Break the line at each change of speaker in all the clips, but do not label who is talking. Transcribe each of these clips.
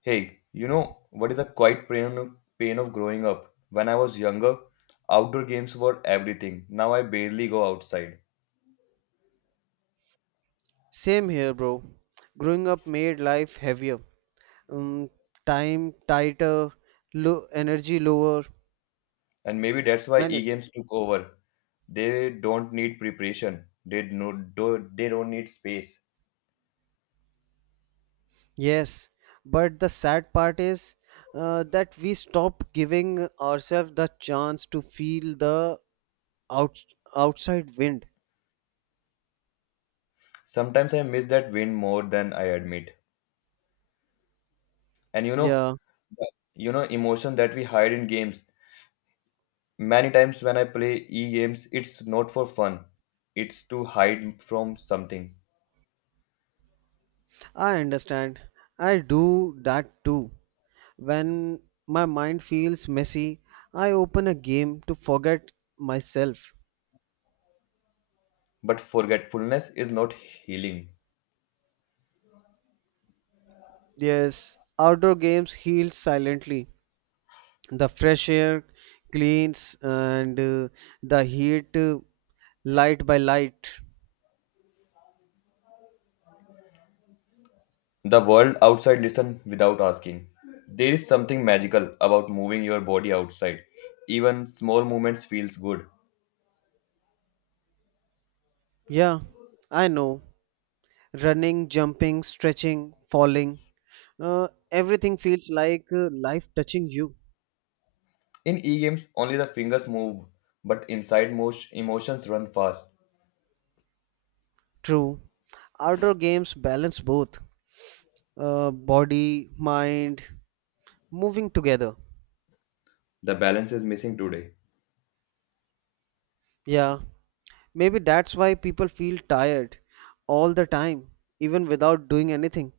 Hey, you know what is a quiet pain of growing up? When I was younger, outdoor games were everything. Now I barely go outside.
Same here, bro. Growing up made life heavier, um, time tighter, low energy lower,
And maybe that's why
many things.
e-games took over. They don't need preparation. They no, do, they don't need space.
Yes, but the sad part is that we stop giving ourselves the chance to feel the out outside wind.
Sometimes I miss that wind more than I admit. And you know,
Yeah,
you know emotion that we hide in games. Many times when I play e-games, it's not for fun. It's to hide from something.
I understand. I do that too. When my mind feels messy, I open a game to forget myself.
But forgetfulness is not healing.
Yes, outdoor games heal silently. The fresh air cleans and the heat light by light.
The world outside listen without asking. There is something magical about moving your body outside. Even small movements feels good.
Yeah, I know. Running, jumping, stretching, falling. Everything feels like life touching you.
In e-games, only the fingers move, but inside most emotions run fast.
True. Outdoor games balance both body, mind, moving together.
The balance is missing today.
Yeah, maybe that's why people feel tired all the time, even without doing anything.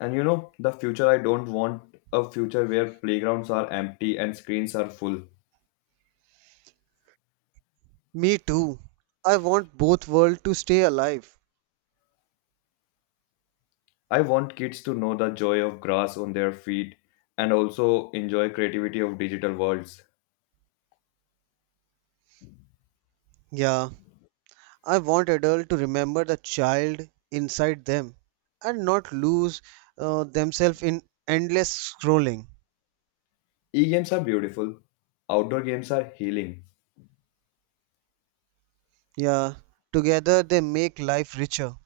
And you know, the future I don't want a future where playgrounds are empty and screens are full.
Me too. I want both worlds to stay alive.
I want kids to know the joy of grass on their feet and also enjoy creativity of digital worlds.
Yeah, I want adults to remember the child inside them and not lose themselves in endless scrolling.
E-games are beautiful. Outdoor games are healing.
Yeah, together they make life richer.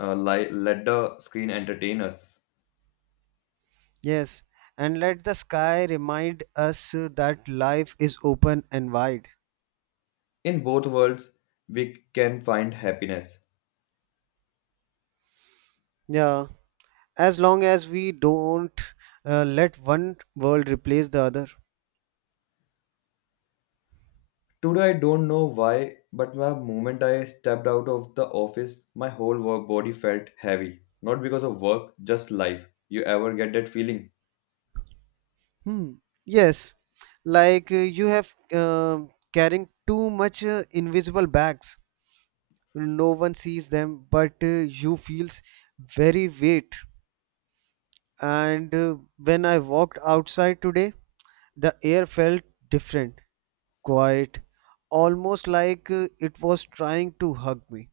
Let the screen entertain us.
Yes, and let the sky remind us that life is open and wide.
In both worlds, we can find happiness.
Yeah, as long as we don't let one world replace the other.
Today, I don't know why, but the moment I stepped out of the office, my whole work body felt heavy. Not because of work, just life. You ever get that feeling?
Hmm. Yes, like you have um carrying too much invisible bags. No one sees them, but you feels very weight. And when I walked outside today, the air felt different, quiet, almost like it was trying to hug me.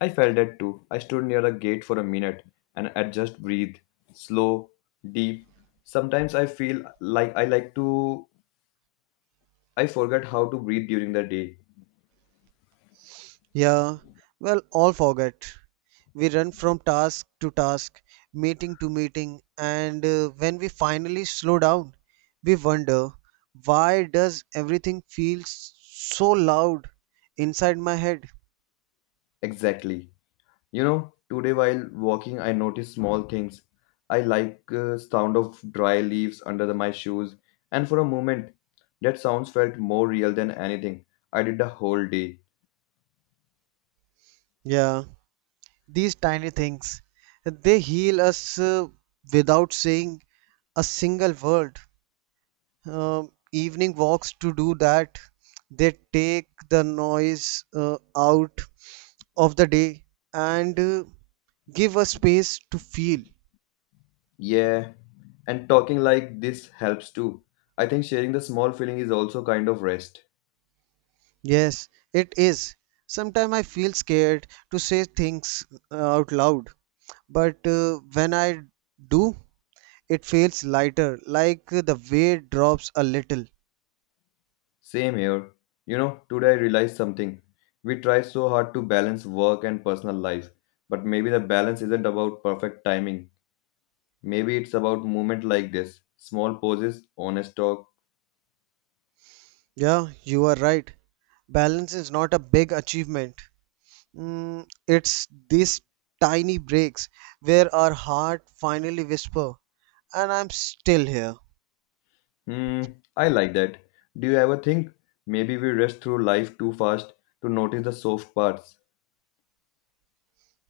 I felt that too. I stood near the gate for a minute and I just breathed. Slow, deep. Sometimes I feel like I like to. I forget how to breathe during the day.
Yeah, well, all forget. We run from task to task, meeting to meeting, and when we finally slow down, we wonder why does everything feel so loud inside my head?
Exactly. You know, today while walking, I noticed small things. I like sound of dry leaves under my shoes, and for a moment, that sounds felt more real than anything I did the whole day.
Yeah, these tiny things, they heal us without saying a single word. Evening walks to do that. They take the noise out of the day and give us space to feel.
Yeah, and talking like this helps too. I think sharing the small feeling is also kind of rest.
Yes, it is. Sometimes I feel scared to say things out loud, but when I do, it feels lighter, like the weight drops a little.
Same here. You know, today I realized something. We try so hard to balance work and personal life, but maybe the balance isn't about perfect timing. Maybe it's about movement like this. Small pauses, honest talk.
Yeah, you are right. Balance is not a big achievement, it's these tiny breaks where our heart finally whisper, and I'm still here.
Hmm, I like that. Do you ever think maybe we rush through life too fast to notice the soft parts?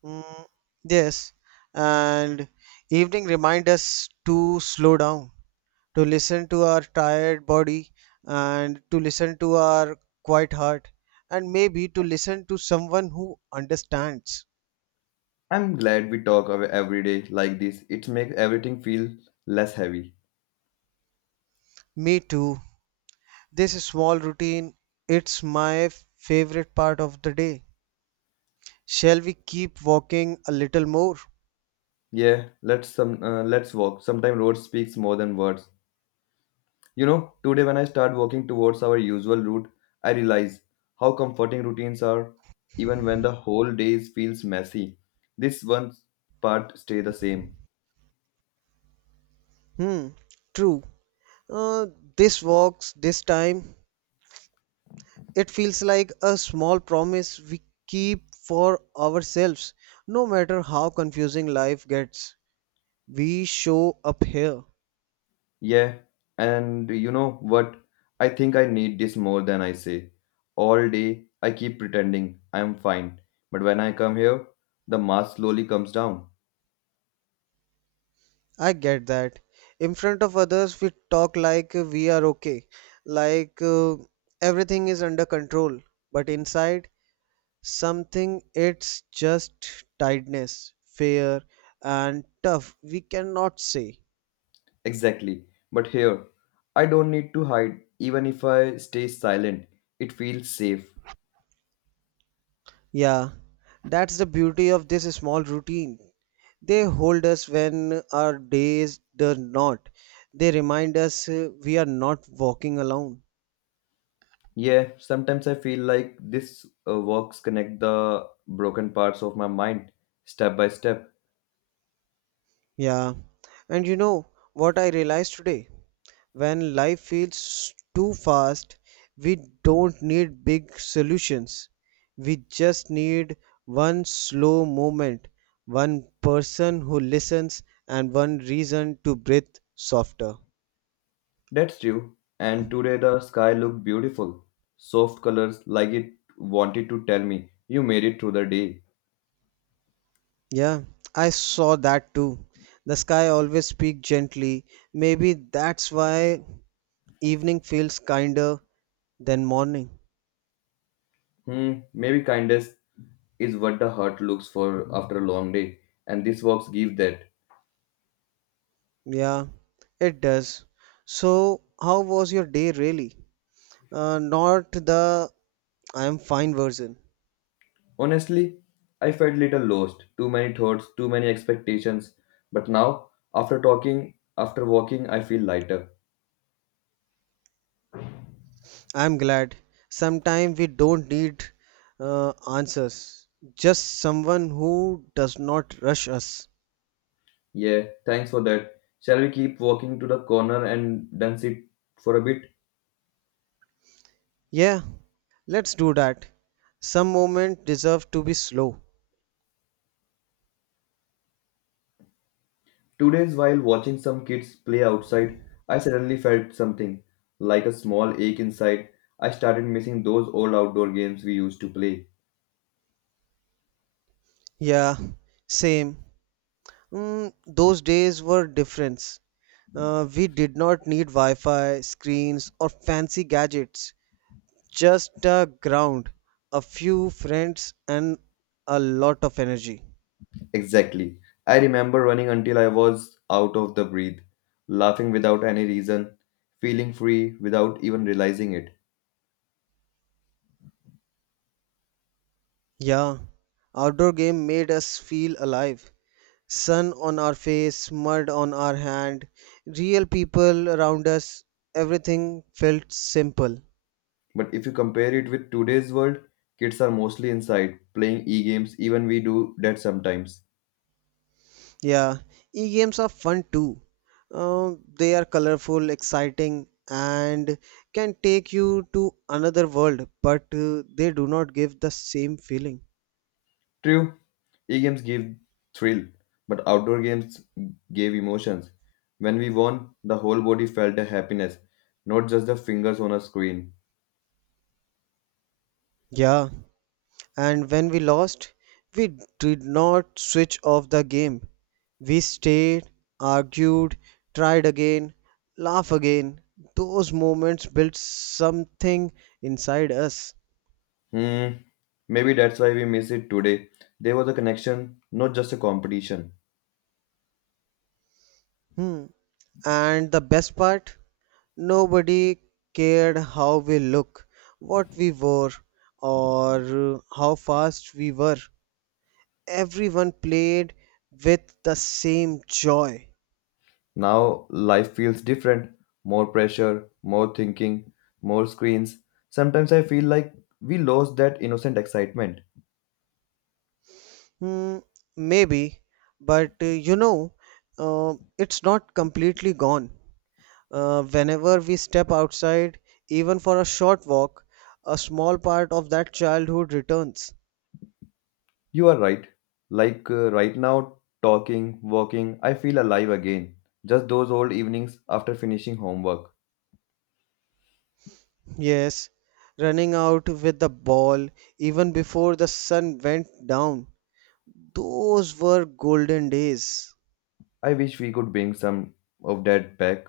Mm, yes, and evening remind us to slow down, to listen to our tired body, and to listen to our quiet heart, and maybe to listen to someone who understands.
I'm glad we talk every day like this. It makes everything feel less heavy.
Me too. This small routine, it's my favorite part of the day. Shall we keep walking a little more?
Yeah, let's walk. Sometimes road speaks more than words. You know, today when I start walking towards our usual route, I realize how comforting routines are even when the whole day feels messy. This one part stay the same.
Hmm, true. Uh, this walks this time. It feels like a small promise we keep for ourselves. No matter how confusing life gets, we show up here.
Yeah, and you know what? I think I need this more than I say. All day I keep pretending I'm fine, but when I come here, the mask slowly comes down.
I get that. In front of others, we talk like we are okay, like everything is under control. But inside, something it's just tiredness, fear, and tough. We cannot say.
Exactly. But here, I don't need to hide. Even if I stay silent, it feels safe.
Yeah, that's the beauty of this small routine. They hold us when our days do not. They remind us we are not walking alone.
Yeah, sometimes I feel like this works connect the broken parts of my mind step by step.
Yeah, and you know what I realized today? When life feels too fast, we don't need big solutions. We just need one slow moment, one person who listens, and one reason to breathe softer.
That's true. And today the sky looked beautiful. Soft colors like it wanted to tell me, you made it through the day.
Yeah, I saw that too. The sky always speaks gently. Maybe that's why evening feels kinder than morning.
Hmm, maybe kindness is what the heart looks for after a long day, and this walks give that.
Yeah, it does. So, how was your day really? Not the I'm fine version.
Honestly, I felt little lost, too many thoughts, too many expectations. But now, after talking, after walking, I feel lighter.
I'm glad. Sometimes we don't need answers, just someone who does not rush us.
Yeah, thanks for that. Shall we keep walking to the corner and dance it for a bit?
Yeah, let's do that. Some moments deserve to be slow.
Today's while watching some kids play outside, I suddenly felt something like a small ache inside. I started missing those old outdoor games we used to play.
Yeah, same. Those days were different. We did not need Wi-Fi, screens, or fancy gadgets. Just a ground, a few friends, and a lot of energy.
Exactly. I remember running until I was out of the breath, laughing without any reason, feeling free without even realizing it.
Yeah, outdoor game made us feel alive. Sun on our face, mud on our hand, real people around us. Everything felt simple.
But if you compare it with today's world, kids are mostly inside, playing e games, even we do that sometimes.
Yeah, e-games are fun too. They are colorful, exciting, and can take you to another world, but they do not give the same feeling.
True, e-games gave thrill, but outdoor games gave emotions. When we won, the whole body felt a happiness, not just the fingers on a screen.
Yeah, and when we lost, we did not switch off the game. We stayed, argued, tried again, laugh again. Those moments built something inside us.
Hmm, maybe that's why we miss it today. There was a connection, not just a competition.
Hmm. And the best part? Nobody cared how we look, what we wore, or how fast we were. Everyone played with the same joy.
Now life feels different. More pressure, more thinking, more screens. Sometimes I feel like we lost that innocent excitement.
Hmm, maybe, but it's not completely gone. Whenever we step outside, even for a short walk, a small part of that childhood returns.
You are right. Like right now, talking, walking, I feel alive again. Just those old evenings after finishing homework.
Yes, running out with the ball even before the sun went down. Those were golden days.
I wish we could bring some of that back.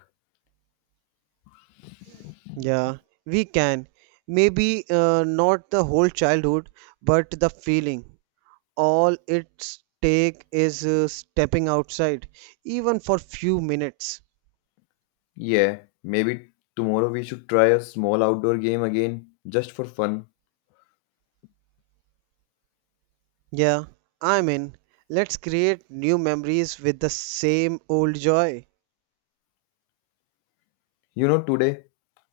Yeah, we can. Maybe not the whole childhood, but the feeling. All it's take is stepping outside, even for few minutes.
Yeah, maybe tomorrow we should try a small outdoor game again, just for fun.
Yeah, I'm in. Let's create new memories with the same old joy.
You know, today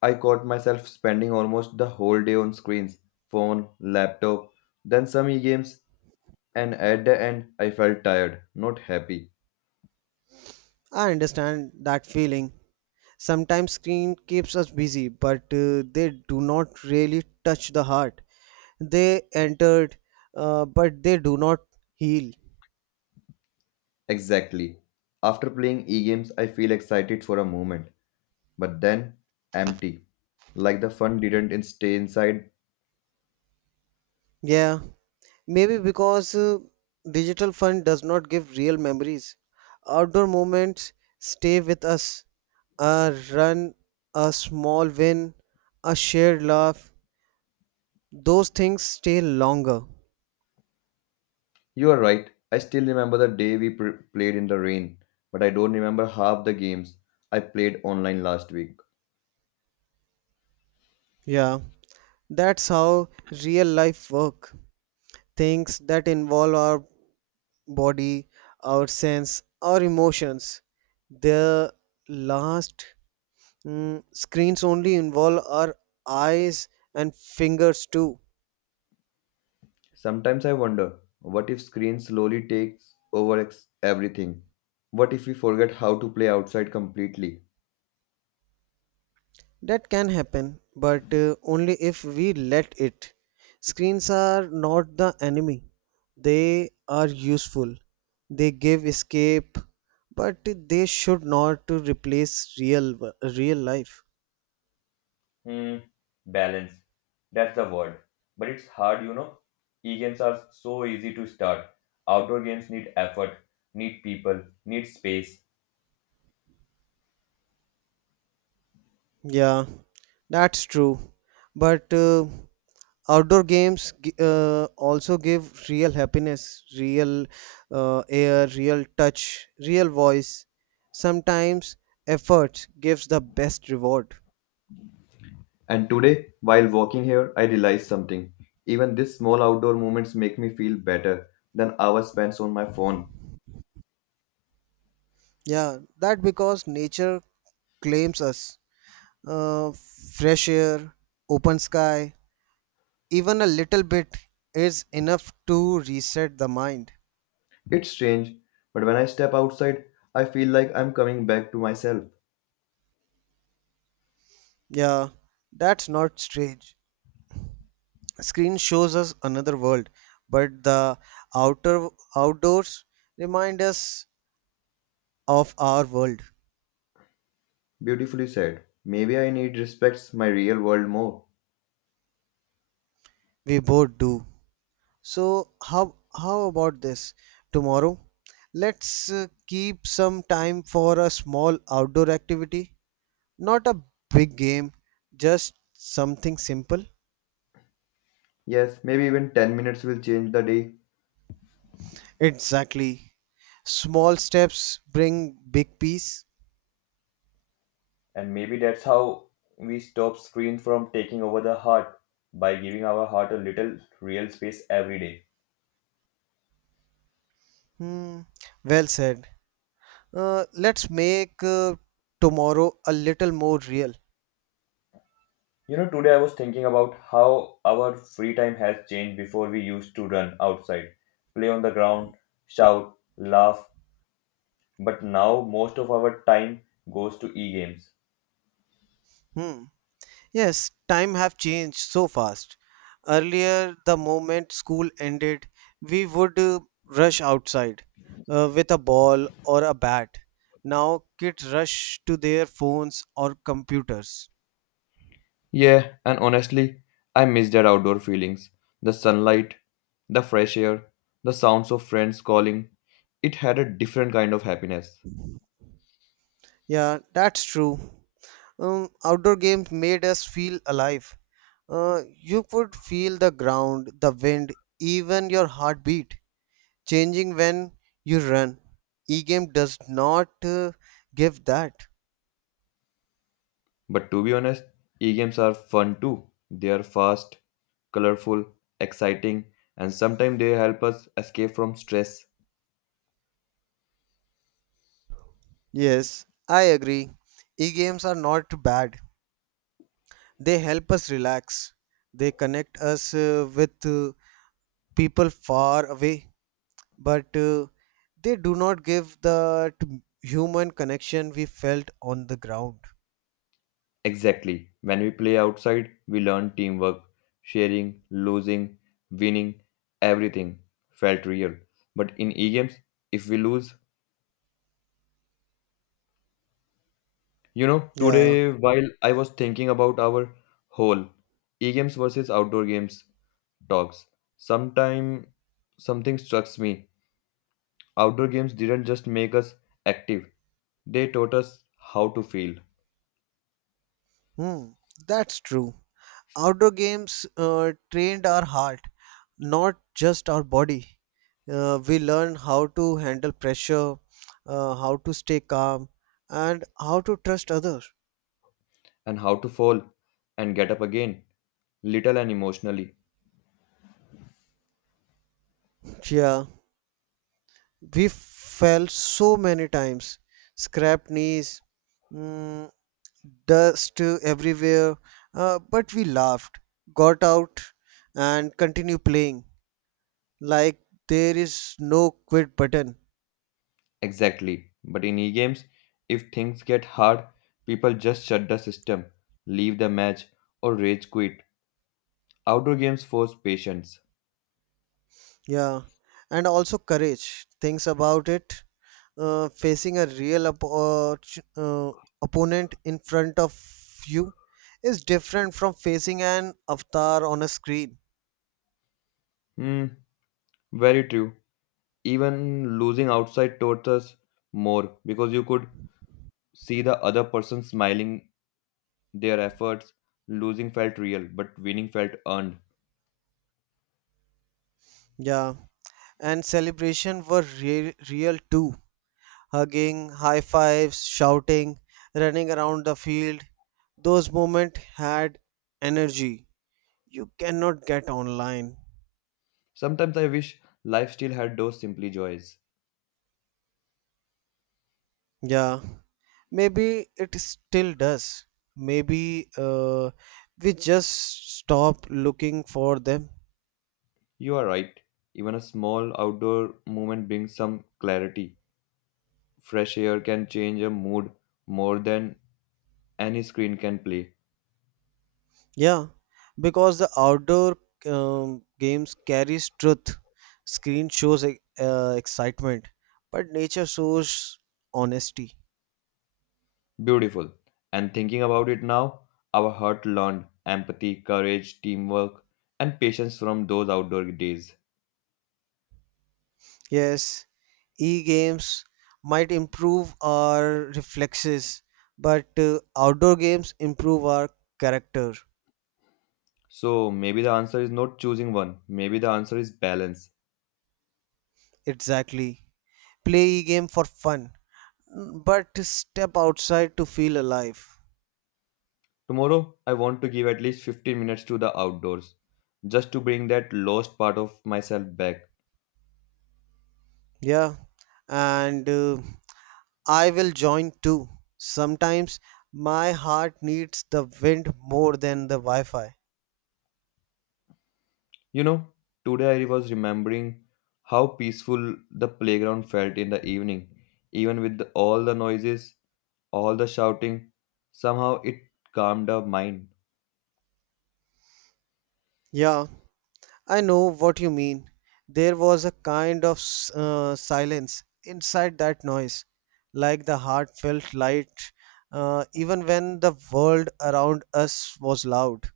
I caught myself spending almost the whole day on screens, phone, laptop, then some e games, and at the end I felt tired, not happy.
I understand that feeling. Sometimes screen keeps us busy, but they do not really touch the heart. They entered, but they do not heal.
Exactly. After playing e games, I feel excited for a moment, but then empty. Like the fun didn't in- stay inside.
Yeah, maybe because digital fun does not give real memories. Outdoor moments stay with us. A run, a small win, a shared laugh. Those things stay longer.
You are right. I still remember the day we played in the rain, but I don't remember half the games I played online last week.
Yeah, that's how real life work. Things that involve our body, our sense, our emotions. They last. Screens only involve our eyes and fingers too.
Sometimes I wonder what if screen slowly takes over everything? What if we forget how to play outside completely?
That can happen, but only if we let it. Screens are not the enemy, they are useful. They give escape, but they should not to replace real life.
Hmm, balance. That's the word. But it's hard, you know. E-games are so easy to start. Outdoor games need effort, need people, need space.
Yeah, that's true. But outdoor games also give real happiness, real air, real touch, real voice. Sometimes effort gives the best reward.
And today, while walking here, I realized something. Even these small outdoor moments make me feel better than hours spent on my phone.
Yeah, that because nature claims us. Uh, fresh air, open sky, even a little bit is enough to reset the mind.
It's strange, but when I step outside, I feel like I'm coming back to myself.
Yeah, that's not strange. Screen shows us another world, but the outer outdoors remind us of our world.
Beautifully said. Maybe I need respects my real world more.
We both do. So how about this tomorrow? Let's keep some time for a small outdoor activity, not a big game, just something simple.
Yes, maybe even 10 minutes will change the day.
Exactly. Small steps bring big peace.
And maybe that's how we stop screen from taking over the heart by giving our heart a little real space every day.
Hmm, well said. Let's make tomorrow a little more real.
You know, today I was thinking about how our free time has changed before we used to run outside, play on the ground, shout, laugh, but now most of our time goes to e games.
Hmm. Yes, time have changed so fast. Earlier, the moment school ended, we would rush outside with a ball or a bat. Now kids rush to their phones or computers.
Yeah, and honestly, I miss that outdoor feelings. The sunlight, the fresh air, the sounds of friends calling. It had a different kind of happiness.
Yeah, that's true. Outdoor games made us feel alive. You could feel the ground, the wind, even your heartbeat changing when you run. E-game does not give that.
But to be honest, e games are fun too. They are fast, colorful, exciting, and sometimes they help us escape from stress.
Yes, I agree. E-games are not bad. They help us relax. They connect us with people far away, but they do not give that human connection we felt on the ground.
Exactly. When we play outside, we learn teamwork, sharing, losing, winning, everything felt real. But in e games, if we lose, you know,
Yeah,
today while I was thinking about our whole e games versus outdoor games talks, sometime something struck me. Outdoor games didn't just make us active, they taught us how to feel
hmm, that's true. Outdoor games trained our heart, not just our body. We learn how to handle pressure, how to stay calm, and how to trust others.
and how to fall and get up again, little and emotionally.
Yeah, we fell so many times, scrapped knees, mm, dust everywhere, but we laughed, got out, and continue playing like there is no quit button.
Exactly. But in e games, if things get hard, people just shut the system, leave the match, or rage quit. Outdoor games force patience.
Yeah, and also courage. Thinks about it. Facing a real uh, uh, opponent in front of you is different from facing an avatar on a screen.
Hmm, very true. Even losing outside taught us more because you could see the other person smiling their efforts. Losing felt real, but winning felt earned.
Yeah, and celebration were real too. Hugging, high fives, shouting, running around the field. Those moments had energy. You cannot get online.
Sometimes I wish life still had those simply joys.
Yeah. Maybe it still does. Maybe we just stopped looking for them.
You are right. Even a small outdoor movement brings some clarity. Fresh air can change a mood more than any screen can play.
Yeah, because the outdoor games carries truth. Screen shows excitement, but nature shows honesty.
Beautiful. And thinking about it now, our heart learned empathy, courage, teamwork, and patience from those outdoor days.
Yes, e-games might improve our reflexes, but outdoor games improve our character.
So maybe the answer is not choosing one, maybe the answer is balance.
Exactly. Play e-game for fun but step outside to feel alive.
Tomorrow, I want to give at least 15 minutes to the outdoors, just to bring that lost part of myself back.
Yeah, and I will join too. Sometimes my heart needs the wind more than the Wi Fi.
You know, today I was remembering how peaceful the playground felt in the evening, even with all the noises, all the shouting. Somehow it calmed our mind.
Yeah, I know what you mean. There was a kind of silence inside that noise, like the heart felt light, even when the world around us was loud.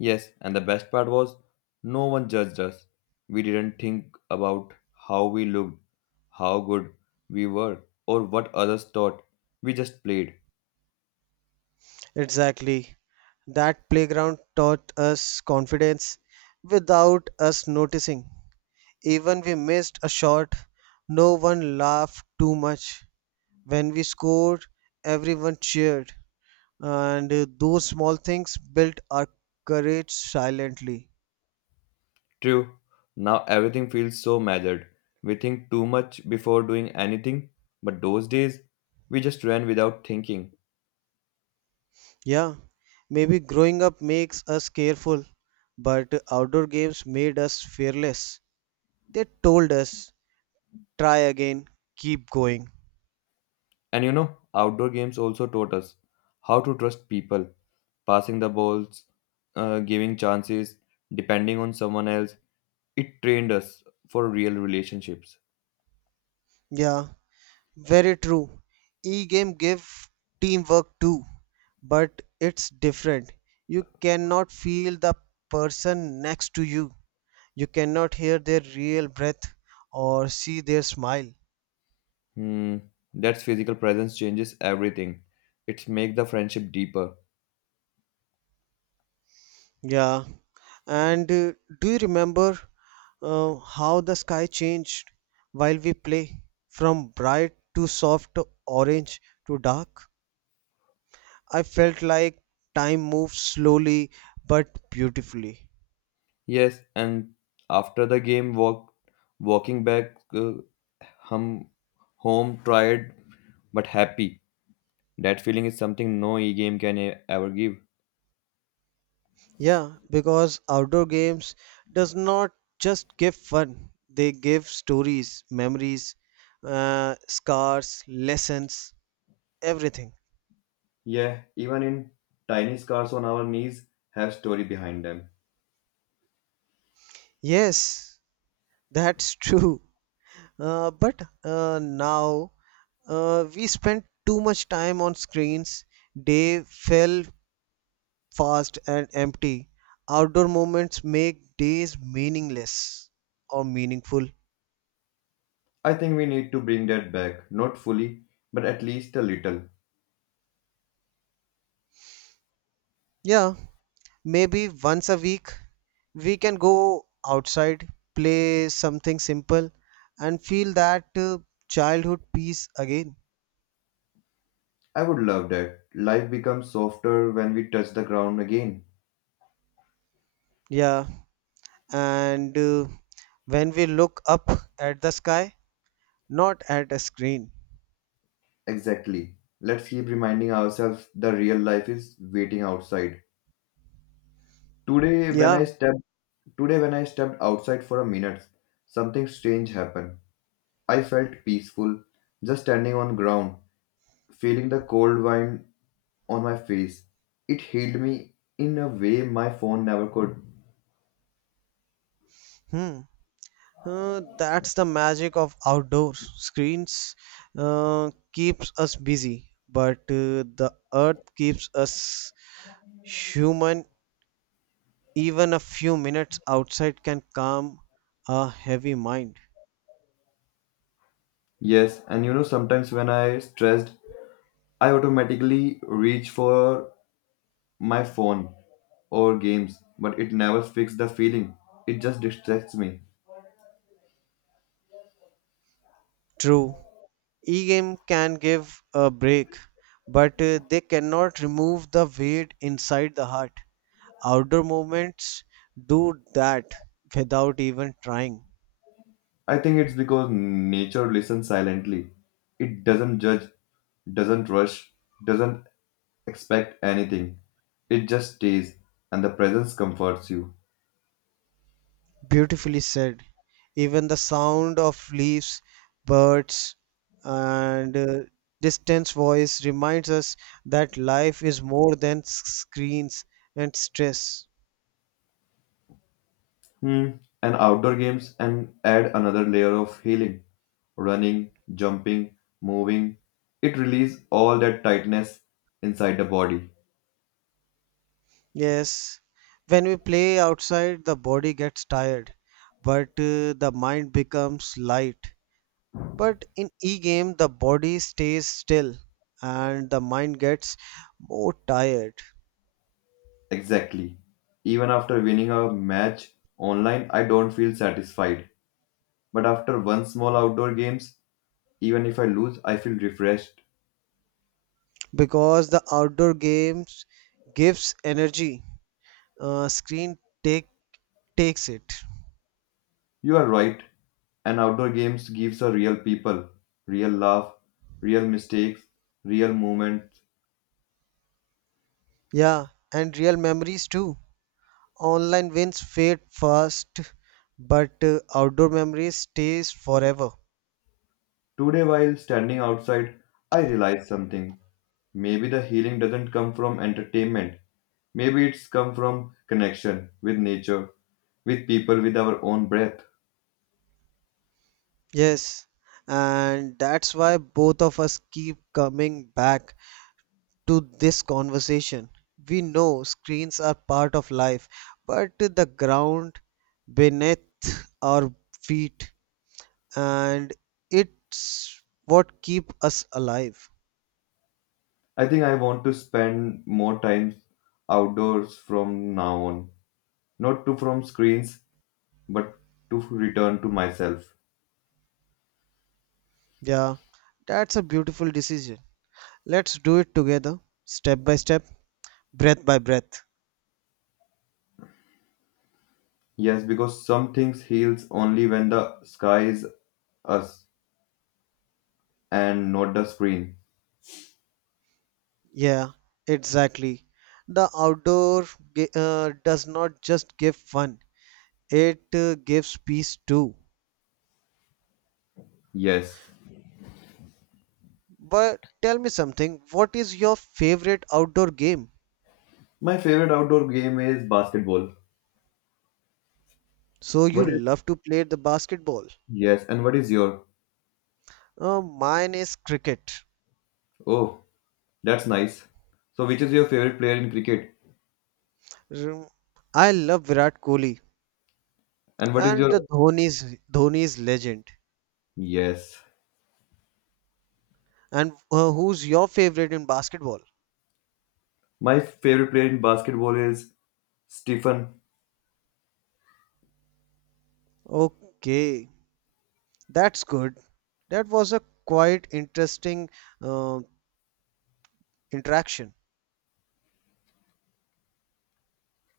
Yes, and the best part was no one judged us. We didn't think about how we looked, how good we were, or what others thought. We just played.
Exactly. That playground taught us confidence without us noticing. Even we missed a shot, no one laughed too much. When we scored, everyone cheered. And those small things built our courage silently.
True. Now everything feels so measured. We think too much before doing anything, but those days we just ran without thinking.
Yeah, maybe growing up makes us careful, but outdoor games made us fearless. They told us, try again, keep going.
And you know, outdoor games also taught us how to trust people, passing the balls, giving chances, depending on someone else. It trained us for real relationships.
Yeah, very true. E-game give teamwork too, but it's different. You cannot feel the person next to you. You cannot hear their real breath or see their smile.
Hmm, that's physical presence changes everything. It's make the friendship deeper.
Yeah. And do you remember how the sky changed while we play from bright to soft orange to dark? I felt like time moved slowly but beautifully.
Yes, and after the game, walking back hum, home, tired but happy. That feeling is something no e-game can ever give.
Yeah, because outdoor games does not just give fun, they give stories, memories, scars, lessons, everything.
Yeah, even in tiny scars on our knees have story behind them.
Yes, that's true. But now, we spend too much time on screens. Day fell fast and empty. Outdoor moments make days meaningless or meaningful.
I think we need to bring that back, not fully, but at least a little.
Yeah, maybe once a week we can go outside, play something simple, and feel that childhood peace again.
I would love that. Life becomes softer when we touch the ground again.
Yeah, and when we look up at the sky, not at a screen.
Exactly. Let's keep reminding ourselves the real life is waiting outside. Today when I
Yeah,
stepped Today when I stepped outside for a minute, something strange happened. I felt peaceful, just standing on ground, feeling the cold wind on my face. It healed me in a way my phone never could.
hmm. That's the magic of outdoors. Screens keeps us busy, but the earth keeps us human. Even a few minutes outside can calm a heavy mind.
Yes, and you know sometimes when I stressed, I automatically reach for my phone or games, but it never fixes the feeling. It just distracts me.
True. E-game can give a break, but they cannot remove the weight inside the heart. Outdoor movements do that without even trying.
I think it's because nature listens silently. It doesn't judge, doesn't rush, doesn't expect anything. It just stays, and the presence comforts you.
Beautifully said. Even the sound of leaves, birds, and distant voice reminds us that life is more than screens and stress.
Hmm. And outdoor games and add another layer of healing. Running, jumping, moving. It releases all that tightness inside the body.
Yes, when we play outside, the body gets tired, but the mind becomes light. But in e-game, the body stays still and the mind gets more tired
Exactly. Even after winning a match online, I don't feel satisfied. But after one small outdoor games, even if I lose, I feel refreshed.
because the outdoor games gives energy. Screen take takes it.
You are right, and outdoor games gives a real people, real laugh, real mistakes, real moments.
Yeah, and real memories too. Online wins fade fast, but outdoor memories stays forever.
Today while standing outside, I realized something. Maybe the healing doesn't come from entertainment. Maybe it's come from connection with nature, with people, with our own breath.
Yes, and that's why both of us keep coming back to this conversation. We know screens are part of life, but the ground beneath our feet and it's what keep us alive.
I think I want to spend more time outdoors from now on. Not to from screens, but to return to myself.
Yeah, that's a beautiful decision. Let's do it together, step by step, breath by breath.
Yes, because some things heals only when the sky is us and not the screen.
Yeah, exactly. The outdoor does not just give fun, it gives peace too.
Yes.
But tell me something, what is your favorite outdoor game?
My favorite outdoor game is basketball.
So you
What is
love to play the basketball.
yes, and what is your?
Mine is cricket.
Oh, that's nice. So which is your favorite player in cricket?
Mm, I love Virat Kohli
And what is
and
your
the Dhoni's legend.
yes?
And who's your favorite in basketball?
My favorite player in basketball is Stephen
Okay, that's good. That was a quite interesting uh, interaction.